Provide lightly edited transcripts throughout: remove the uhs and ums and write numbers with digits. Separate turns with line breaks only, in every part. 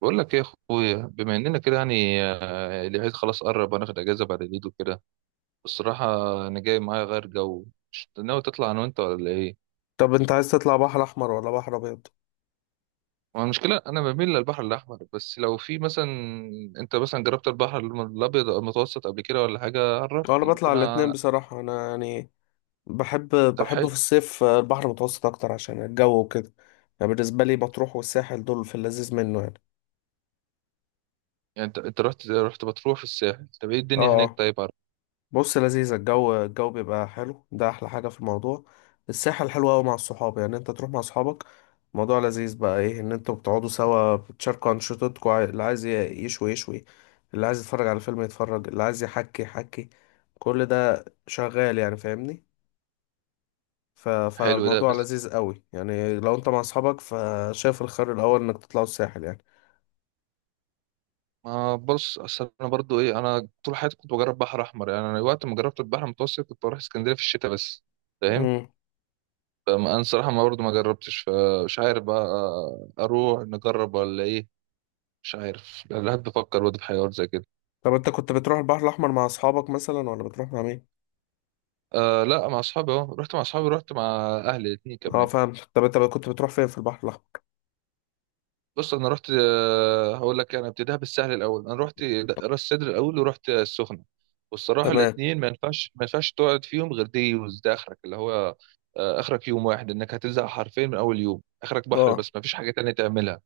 بقول لك ايه يا اخويا، بما اننا كده يعني العيد خلاص قرب، هناخد اجازه بعد العيد وكده. الصراحه، انا جاي معايا غير جو. مش ناوي تطلع انا وانت ولا ايه؟
طب انت عايز تطلع بحر احمر ولا بحر ابيض؟
هو المشكله انا بميل للبحر الاحمر، بس لو في مثلا. انت مثلا جربت البحر الابيض أو المتوسط قبل كده ولا حاجه،
اه، انا
عرفني
بطلع
ممكن
الاتنين بصراحة. انا يعني بحب
طب
بحب
حلو.
في الصيف البحر المتوسط اكتر عشان الجو وكده. يعني بالنسبة لي مطروح والساحل دول في اللذيذ منه يعني.
يعني انت رحت رحت بتروح في الساحل، طب ايه
اه
الدنيا هناك؟
اه.
طيب عرف.
بص، لذيذ، الجو بيبقى حلو، ده احلى حاجة في الموضوع. الساحل حلو قوي مع الصحاب، يعني انت تروح مع صحابك الموضوع لذيذ بقى. ايه ان انتوا بتقعدوا سوا، بتشاركوا انشطتكم، اللي عايز يشوي يشوي، اللي عايز يتفرج على فيلم يتفرج، اللي عايز يحكي يحكي. كل ده شغال، يعني فاهمني.
حلو، ده
فالموضوع
بس.
لذيذ قوي يعني، لو انت مع اصحابك فشايف الخير الاول انك تطلعوا الساحل يعني.
ما بص، اصل انا برضو ايه، انا طول حياتي كنت بجرب بحر احمر، يعني انا وقت ما جربت البحر المتوسط كنت بروح اسكندريه في الشتاء بس. فاهم.
امم.
فانا الصراحه، ما برضه ما جربتش، فمش عارف بقى. اروح نجرب ولا ايه؟ مش عارف، لا لا، بفكر برضه في حاجات زي كده.
طب انت كنت بتروح البحر الاحمر مع اصحابك مثلا ولا بتروح مع مين؟
آه لا، مع اصحابي، اهو رحت مع اصحابي، رحت مع اهلي الاتنين
اه
كمان.
فاهم. طب انت كنت بتروح فين في البحر الاحمر؟
بص، انا رحت هقول لك، انا ابتديها بالسهل الاول، انا رحت راس سدر الاول، ورحت السخنه. والصراحه
تمام.
الاتنين ما ينفعش تقعد فيهم غير دي يوز، ده اخرك اللي هو. آه، اخرك يوم واحد انك هتزهق حرفيا، من اول يوم اخرك بحر
اه.
بس ما فيش حاجه تانية تعملها.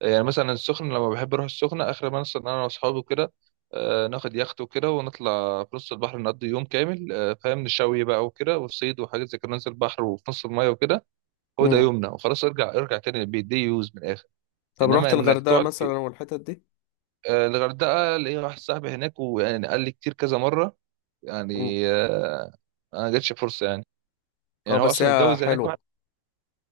يعني مثلا السخنة، لما بحب أروح السخنة آخر ما نصل إن أنا وأصحابي كده. ناخد يخت وكده، ونطلع في نص البحر نقضي يوم كامل، فاهم، نشوي بقى وكده وصيد وحاجات زي كده، ننزل البحر وفي نص المية وكده. هو ده
امم.
يومنا وخلاص، ارجع تاني البيت، دي يوز من الآخر.
طب
إنما
رحت
إنك
الغردقه
تقعد في.
مثلا والحتت دي؟
آه، الغردقة ليا واحد صاحبي هناك، ويعني قال لي كتير كذا مرة.
امم.
يعني. أنا ما جاتش فرصة يعني.
اه
يعني هو
بس
أصلا
هي
متجوز هناك واحد.
حلوه.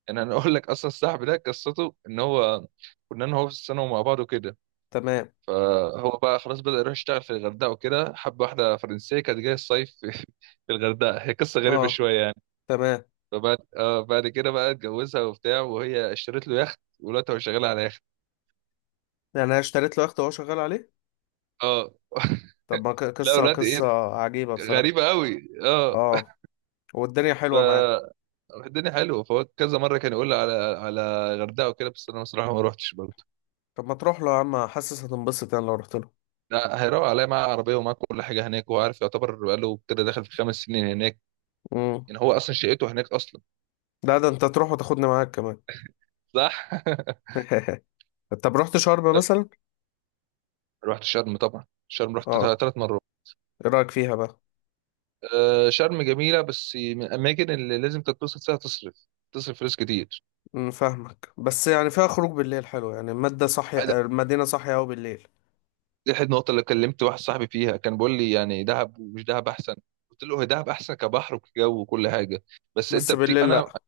يعني أنا أقول لك، أصلا صاحبي ده قصته إن هو. كنا أنا وهو في السنة ومع بعض وكده.
تمام.
فهو بقى خلاص بدأ يروح يشتغل في الغردقة وكده، حب واحدة فرنسية كانت جاية الصيف في. في الغردقة، هي قصة غريبة
اه.
شوية يعني.
تمام.
فبعد آه بعد كده بقى اتجوزها وبتاع، وهي اشترت له يخت، ودلوقتي هو شغال على يخت.
يعني انا اشتريت له يخت وهو شغال عليه.
اه.
طب ما
لا،
قصه
ولاد ايه.
قصه عجيبه بصراحه.
غريبة قوي، اه.
اه، والدنيا
ف
حلوه معاه.
الدنيا حلوه، فهو كذا مرة كان يقول لي على غردقة وكده، بس انا بصراحة ما روحتش برضه.
طب ما تروح له يا عم، حاسس هتنبسط يعني لو رحت له.
لا، هيروق عليا معاه عربية ومعاه كل حاجة هناك، وهو عارف، يعتبر بقاله كده داخل في 5 سنين هناك.
امم.
يعني هو اصلا شقته هناك اصلا.
لا ده انت تروح وتاخدني معاك كمان.
صح.
طب رحت شرم مثلا؟
رحت شرم طبعا، شرم رحت
اه،
3 مرات.
ايه رايك فيها بقى؟
آه، شرم جميله، بس من الاماكن اللي لازم تتبسط فيها، تصرف تصرف فلوس كتير.
أمم، فاهمك، بس يعني فيها خروج بالليل حلو، يعني المادة صاحية،
آه،
المدينة صاحية أوي بالليل.
دي احد النقط اللي كلمت واحد صاحبي فيها، كان بيقول لي يعني دهب ومش دهب احسن. قلت له هي دهب احسن كبحر وكجو وكل حاجه. بس انت
بس بالليل
انا.
لأ.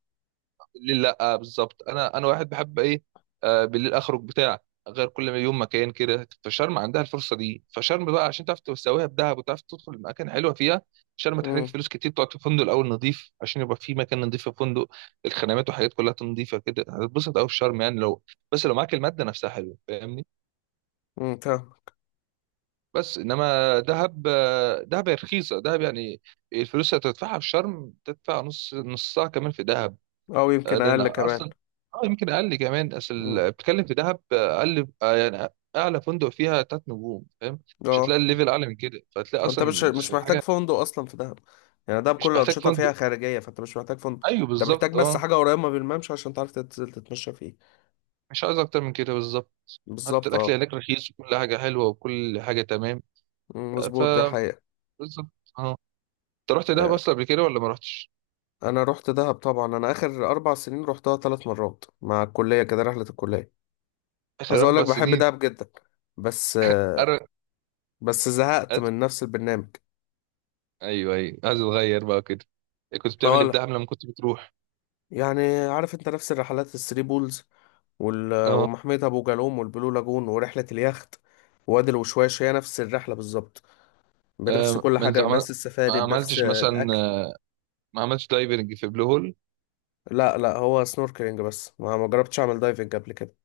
بالليل لا، آه بالظبط، انا واحد بحب ايه. آه بالليل اخرج بتاع. غير كل ما يوم مكان كده، فشرم عندها الفرصه دي، فشرم بقى عشان تعرف تسويها بدهب وتعرف تدخل المكان حلوه فيها. شرم تحتاج
امم،
فلوس كتير، تقعد في فندق الاول نظيف عشان يبقى في مكان نظيف في الفندق. الخدمات وحاجات كلها نظيفه كده، هتتبسط قوي في شرم يعني لو. بس لو معاك الماده نفسها حلوه، فاهمني.
امم، فاهمك.
بس انما دهب هي رخيصه دهب يعني. الفلوس اللي هتدفعها في شرم، تدفع نصها كمان في دهب.
أو
آه،
يمكن
لان
أقل كمان.
اصلا. اه يمكن اقل كمان، اصل
امم.
بتتكلم في دهب اقل، يعني. اعلى فندق فيها 3 نجوم، فاهم. مش هتلاقي
اه،
الليفل اعلى من كده، فهتلاقي
وانت
اصلا.
مش
مش
مش محتاج
حاجه.
فندق أصلا في دهب، يعني دهب كل
مش محتاج
الأنشطة
فندق
فيها خارجية، فانت مش محتاج فندق،
ايوه
انت محتاج
بالظبط،
بس
اه.
حاجة قريبة من الممشى عشان تعرف تنزل تتمشى فيه.
مش عايز اكتر من كده بالظبط. حتى
بالظبط
الاكل
اه.
هناك رخيص وكل حاجه حلوه وكل حاجه تمام.
أمم،
آه.
مظبوط ده حقيقة.
بالظبط. اه. انت رحت دهب اصلا قبل كده ولا ما رحتش؟
انا رحت دهب طبعا، انا اخر اربع سنين رحتها ثلاث مرات مع الكليه، كده رحله الكليه.
اخر
عايز اقول لك
اربع
بحب
سنين
دهب جدا، بس
أر...
بس زهقت
أز...
من نفس البرنامج.
ايوه، ايوه، عايز اتغير بقى كده. كنت بتعمل ايه في
فلا،
دهب لما كنت بتروح؟
يعني عارف انت نفس الرحلات: الثري بولز
اه.
ومحمية ابو جالوم والبلو لاجون ورحله اليخت، وادي الوشواش. هي نفس الرحله بالظبط، بنفس
آه،
كل حاجه، بنفس
ما
السفاري، بنفس
عملتش مثلا.
الاكل.
ما عملتش دايفنج في بلو هول.
لا لا، هو سنوركلينج بس، ما جربتش اعمل دايفنج قبل كده.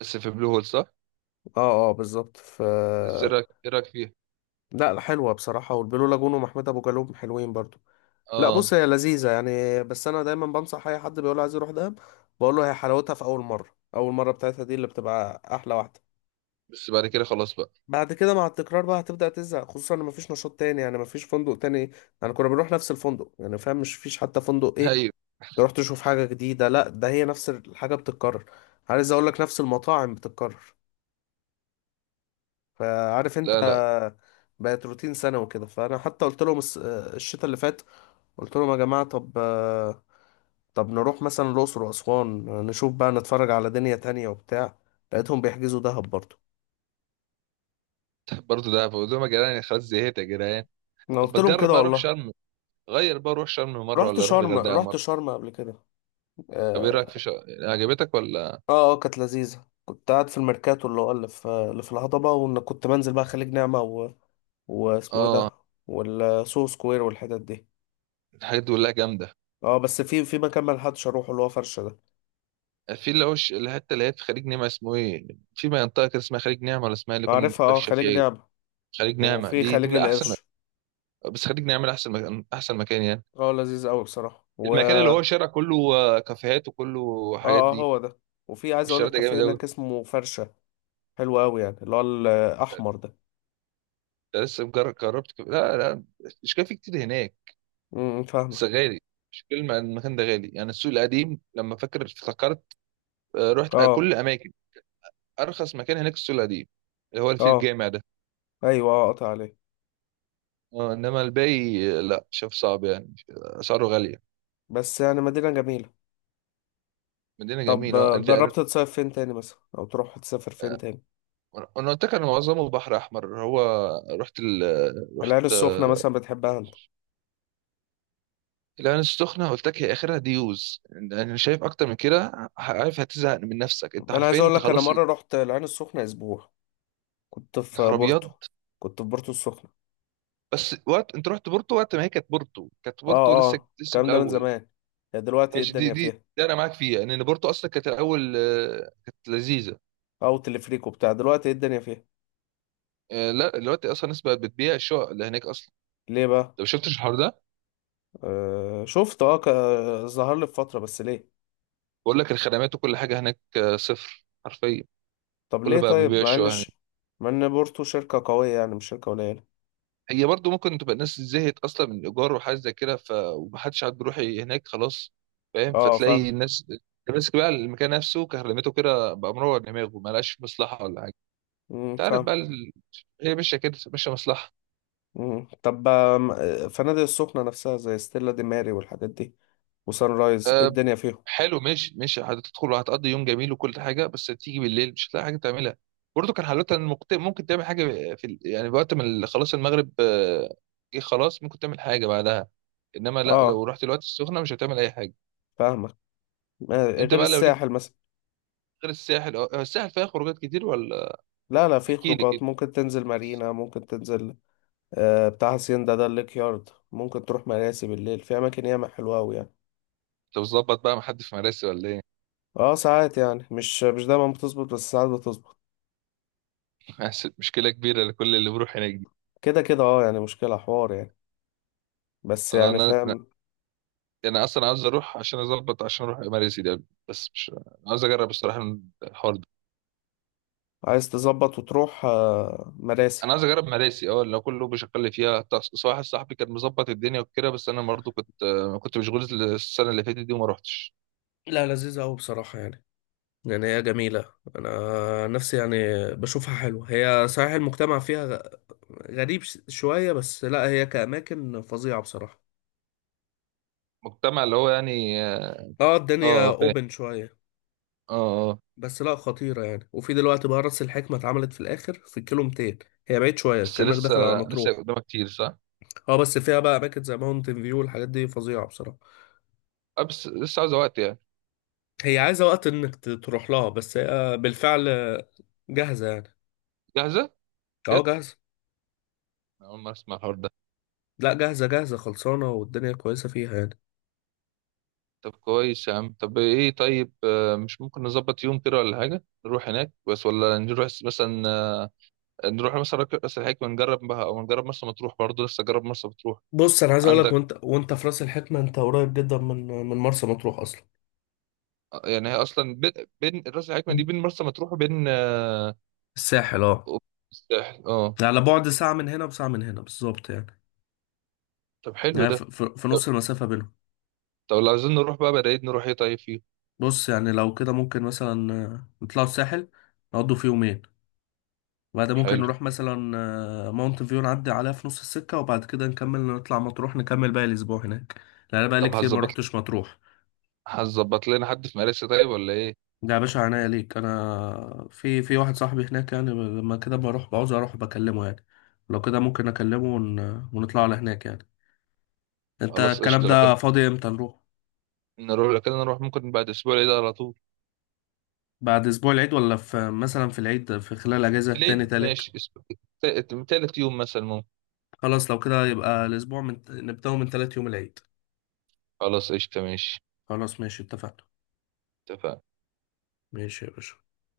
بس في بلو هول، صح؟
اه اه بالظبط.
بس ايه رايك إيه رأيك فيها؟
لا لا، حلوة بصراحة، والبلو لاجون ومحمود أبو جالوم حلوين برضو. لا
اه
بص، هي لذيذة يعني، بس أنا دايما بنصح أي حد بيقول عايز يروح دهب، بقول له هي حلاوتها في أول مرة. أول مرة بتاعتها دي اللي بتبقى أحلى واحدة.
بس بعد كده خلاص بقى.
بعد كده مع التكرار بقى هتبدأ تزهق، خصوصا إن مفيش نشاط تاني، يعني مفيش فندق تاني، يعني كنا بنروح نفس الفندق، يعني فاهم، مش فيش حتى فندق إيه
ايوه.
تروح تشوف حاجة جديدة، لا ده هي نفس الحاجة بتتكرر. عايز أقول لك نفس المطاعم بتتكرر، فعارف انت،
لا، لا،
بقت روتين سنة وكده. فانا حتى قلت لهم الشتاء اللي فات، قلت لهم يا جماعة، طب نروح مثلا الأقصر وأسوان، نشوف بقى، نتفرج على دنيا تانية وبتاع، لقيتهم بيحجزوا دهب برضه.
برضه دهب، قلت لهم يا جدعان خلاص زهقت يا جدعان.
أنا
طب
قلت لهم
بتجرب
كده
بقى اروح
والله.
شرم. غير بقى اروح شرم مره
رحت
ولا اروح
شرم
الغردقه
رحت
مره؟
شرم قبل كده.
طب ايه رايك في
اه
شرم، عجبتك ولا؟
اه. كانت لذيذة. كنت قاعد في الميركاتو اللي هو اللي في الهضبة، وإن كنت بنزل بقى خليج نعمة واسمه ايه
اه،
ده، والسو سكوير والحتت دي.
الحاجات دي كلها جامده.
اه بس في مكان ملحقتش اروحه اللي هو فرشة ده.
في اللي هو الحته اللي هي في خليج نعمه، اسمه ايه؟ في منطقه كده اسمها خليج نعمه ولا اسمها إيه، اللي كنا
عارفها، اه،
بنتمشى
خليج
فيها، ايه؟
نعمة.
خليج نعمه
وفي
دي
خليج
من احسن
القرش.
مكان. بس خليج نعمه احسن مكان احسن مكان يعني.
اه لذيذ قوي بصراحة و
المكان اللي هو
اه
شارع كله كافيهات وكله حاجات
اه
دي.
هو ده. وفي، عايز اقول
الشارع
لك،
ده
كافيه
جامد قوي.
هناك اسمه فرشة، حلو قوي يعني اللي هو الاحمر ده.
ده لسه مجرد جربت كافيه. لا، لا. مش كافيه كتير هناك. بس
فاهمك.
غالي. مش كلمة، المكان ده غالي يعني، السوق القديم لما فاكر افتكرت. آه، رحت
اه
كل اماكن. ارخص مكان هناك السوق القديم. اللي هو اللي فيه
اه
الجامع ده.
ايوه اه. قطع عليه.
آه، انما الباقي لا شاف صعب يعني، اسعاره غالية.
بس يعني مدينة جميلة.
مدينة
طب
جميلة، انا.
جربت تصيف فين تاني مثلا، او تروح تسافر فين تاني؟
أنا قلت لك، انا معظمه بحر احمر هو. رحت رحت،
العين السخنة مثلا بتحبها انت؟
العين السخنة قلت لك، هي آخرها ديوز، أنا شايف أكتر من كده عارف هتزهق من نفسك، أنت
انا عايز
عارفين،
اقول
أنت
لك، انا
خلاص.
مرة رحت العين السخنة اسبوع، كنت في بورتو
الهربيات.
كنت في بورتو السخنة.
بس وقت أنت رحت بورتو، وقت ما هي كانت بورتو كانت
اه
بورتو لسه
اه.
لسه في
الكلام ده من
الأول.
زمان، يعني دلوقتي ايه
ماشي دي
الدنيا
دي
فيها؟
ده أنا معاك فيها، لأن بورتو أصلا كانت الأول كانت لذيذة.
او تلفريكو بتاع، دلوقتي ايه الدنيا فيها؟
آه، لا، دلوقتي أصلا الناس بقت بتبيع الشقق اللي هناك أصلا.
ليه بقى؟
أنت ما شفتش الحوار ده؟
آه شفت، ظهر لي في فتره، بس ليه؟
بقول لك الخدمات وكل حاجة هناك صفر حرفيا.
طب
كله
ليه
بقى بيبيع
طيب،
الشقق هناك.
مع ان بورتو شركه قويه، يعني مش شركه قليله.
هي برضو ممكن تبقى الناس زهقت اصلا من الايجار وحاجه زي كده، ومحدش عاد بيروح هناك خلاص. فاهم،
اه فاهم.
فتلاقي الناس. ماسك بقى المكان نفسه، كهرمته كده بقى مروع دماغه، ما لقاش مصلحه ولا حاجه.
مم،
انت عارف
فاهم.
بقى هي ماشيه كده، ماشيه مصلحه.
مم. طب فنادق السخنه نفسها زي ستيلا دي ماري والحاجات دي، وسان رايز، ايه
أه.
الدنيا فيهم؟
حلو، ماشي ماشي، هتدخل وهتقضي يوم جميل وكل حاجه، بس تيجي بالليل مش هتلاقي حاجه تعملها. برضو كان حلوتها ان ممكن تعمل حاجه في يعني وقت ما خلاص المغرب جه خلاص، ممكن تعمل حاجه بعدها. انما لا، لو
اه
رحت الوقت السخنه مش هتعمل اي حاجه.
فاهمك.
انت
غير
بقى لو ليك.
الساحل مثلا.
غير الساحل، الساحل فيها خروجات كتير ولا؟
لا لا، في
احكي لي كده.
خروجات، ممكن تنزل مارينا، ممكن تنزل بتاع هاسيندا ده، الليك يارد، ممكن تروح مراسي بالليل، في اماكن ياما حلوه قوي.
انت بتظبط بقى مع حد في مراسي ولا ايه؟
اه ساعات يعني، مش دايما بتظبط، بس ساعات بتظبط.
عشان مشكله كبيره لكل اللي بيروح هناك دي.
كده كده اه، يعني مشكلة حوار يعني. بس
آه،
يعني
انا
فاهم.
انا اصلا عاوز اروح عشان اظبط، عشان اروح مراسي ده. بس مش، أنا عاوز اجرب الصراحه. الحوار ده.
عايز تظبط وتروح مراسي.
انا عايز اجرب مراسي اه، لو كله بيشغل لي فيها، طب بس واحد صاحبي كان مظبط الدنيا وكده، بس انا برضه كنت مشغول السنه اللي فاتت دي وما روحتش.
لا لذيذة أوي بصراحة يعني، يعني هي جميلة. أنا نفسي يعني بشوفها حلوة، هي صحيح المجتمع فيها غريب شوية، بس لا هي كأماكن فظيعة بصراحة.
مجتمع اللي هو يعني اه.
اه الدنيا
آه، فاهم.
اوبن شوية،
اه، اه.
بس لا خطيرة يعني. وفي دلوقتي بقى راس الحكمة اتعملت في الآخر في الكيلو 200، هي بعيد شوية،
بس
كأنك
لسه.
داخل على
لسه
مطروح.
قدامها كتير، صح؟
اه بس فيها بقى اماكن زي ماونتن فيو والحاجات دي، فظيعه بصراحه.
آه، بس لسه عاوزه وقت يعني.
هي عايزه وقت انك تروح لها، بس هي بالفعل جاهزه يعني.
جاهزه.
اه جاهزه.
أنا أول ما أسمع الحوار ده.
لا جاهزه جاهزه، خلصانه، والدنيا كويسه فيها يعني.
طب كويس يا عم، طب إيه، طيب مش ممكن نظبط يوم كده ولا حاجة، نروح هناك بس، ولا نروح مثلا نروح مثلا راس الحكمة، ونجرب بها، أو نجرب مرسى مطروح برضه، لسه جرب مرسى مطروح.
بص، انا عايز اقول لك،
عندك.
وانت في راس الحكمه، انت قريب جدا من مرسى مطروح اصلا.
آه، يعني هي أصلا بين. بين راس الحكمة دي، بين مرسى مطروح وبين
الساحل اه.
وبين. الساحل أه.
على بعد ساعه من هنا وساعه من هنا بالظبط يعني،
طب حلو
يعني
ده.
في
طب,
نص المسافه بينهم.
طب لو عايزين نروح بقى، بدأت نروح إيه طيب فيه.
بص يعني لو كده ممكن مثلا نطلعوا الساحل، نقضوا فيه يومين، بعد ممكن
حلو.
نروح مثلا ماونت فيو، نعدي عليها في نص السكة، وبعد كده نكمل نطلع مطروح، نكمل باقي الأسبوع هناك، لأن أنا بقالي
طب
كتير ما
هتظبط.
روحتش مطروح.
هتظبط لنا حد في مراسي طيب ولا إيه؟
ده يا باشا عناية ليك، أنا في واحد صاحبي هناك يعني، لما كده بروح بعوز أروح بكلمه يعني. لو كده ممكن أكلمه ونطلع على هناك يعني. أنت
خلاص
الكلام
قشطة لو كان.
ده فاضي إمتى نروح؟
نروح لو كده، نروح ممكن بعد أسبوع العيد على طول.
بعد أسبوع العيد، ولا في مثلا في العيد، في خلال أجازة
في العيد
تاني تالت؟
ماشي تالت يوم مثلا ممكن.
خلاص لو كده يبقى الأسبوع نبدأه من تالت يوم العيد.
خلاص قشطة ماشي.
خلاص ماشي، اتفقنا.
اتفقنا.
ماشي يا باشا.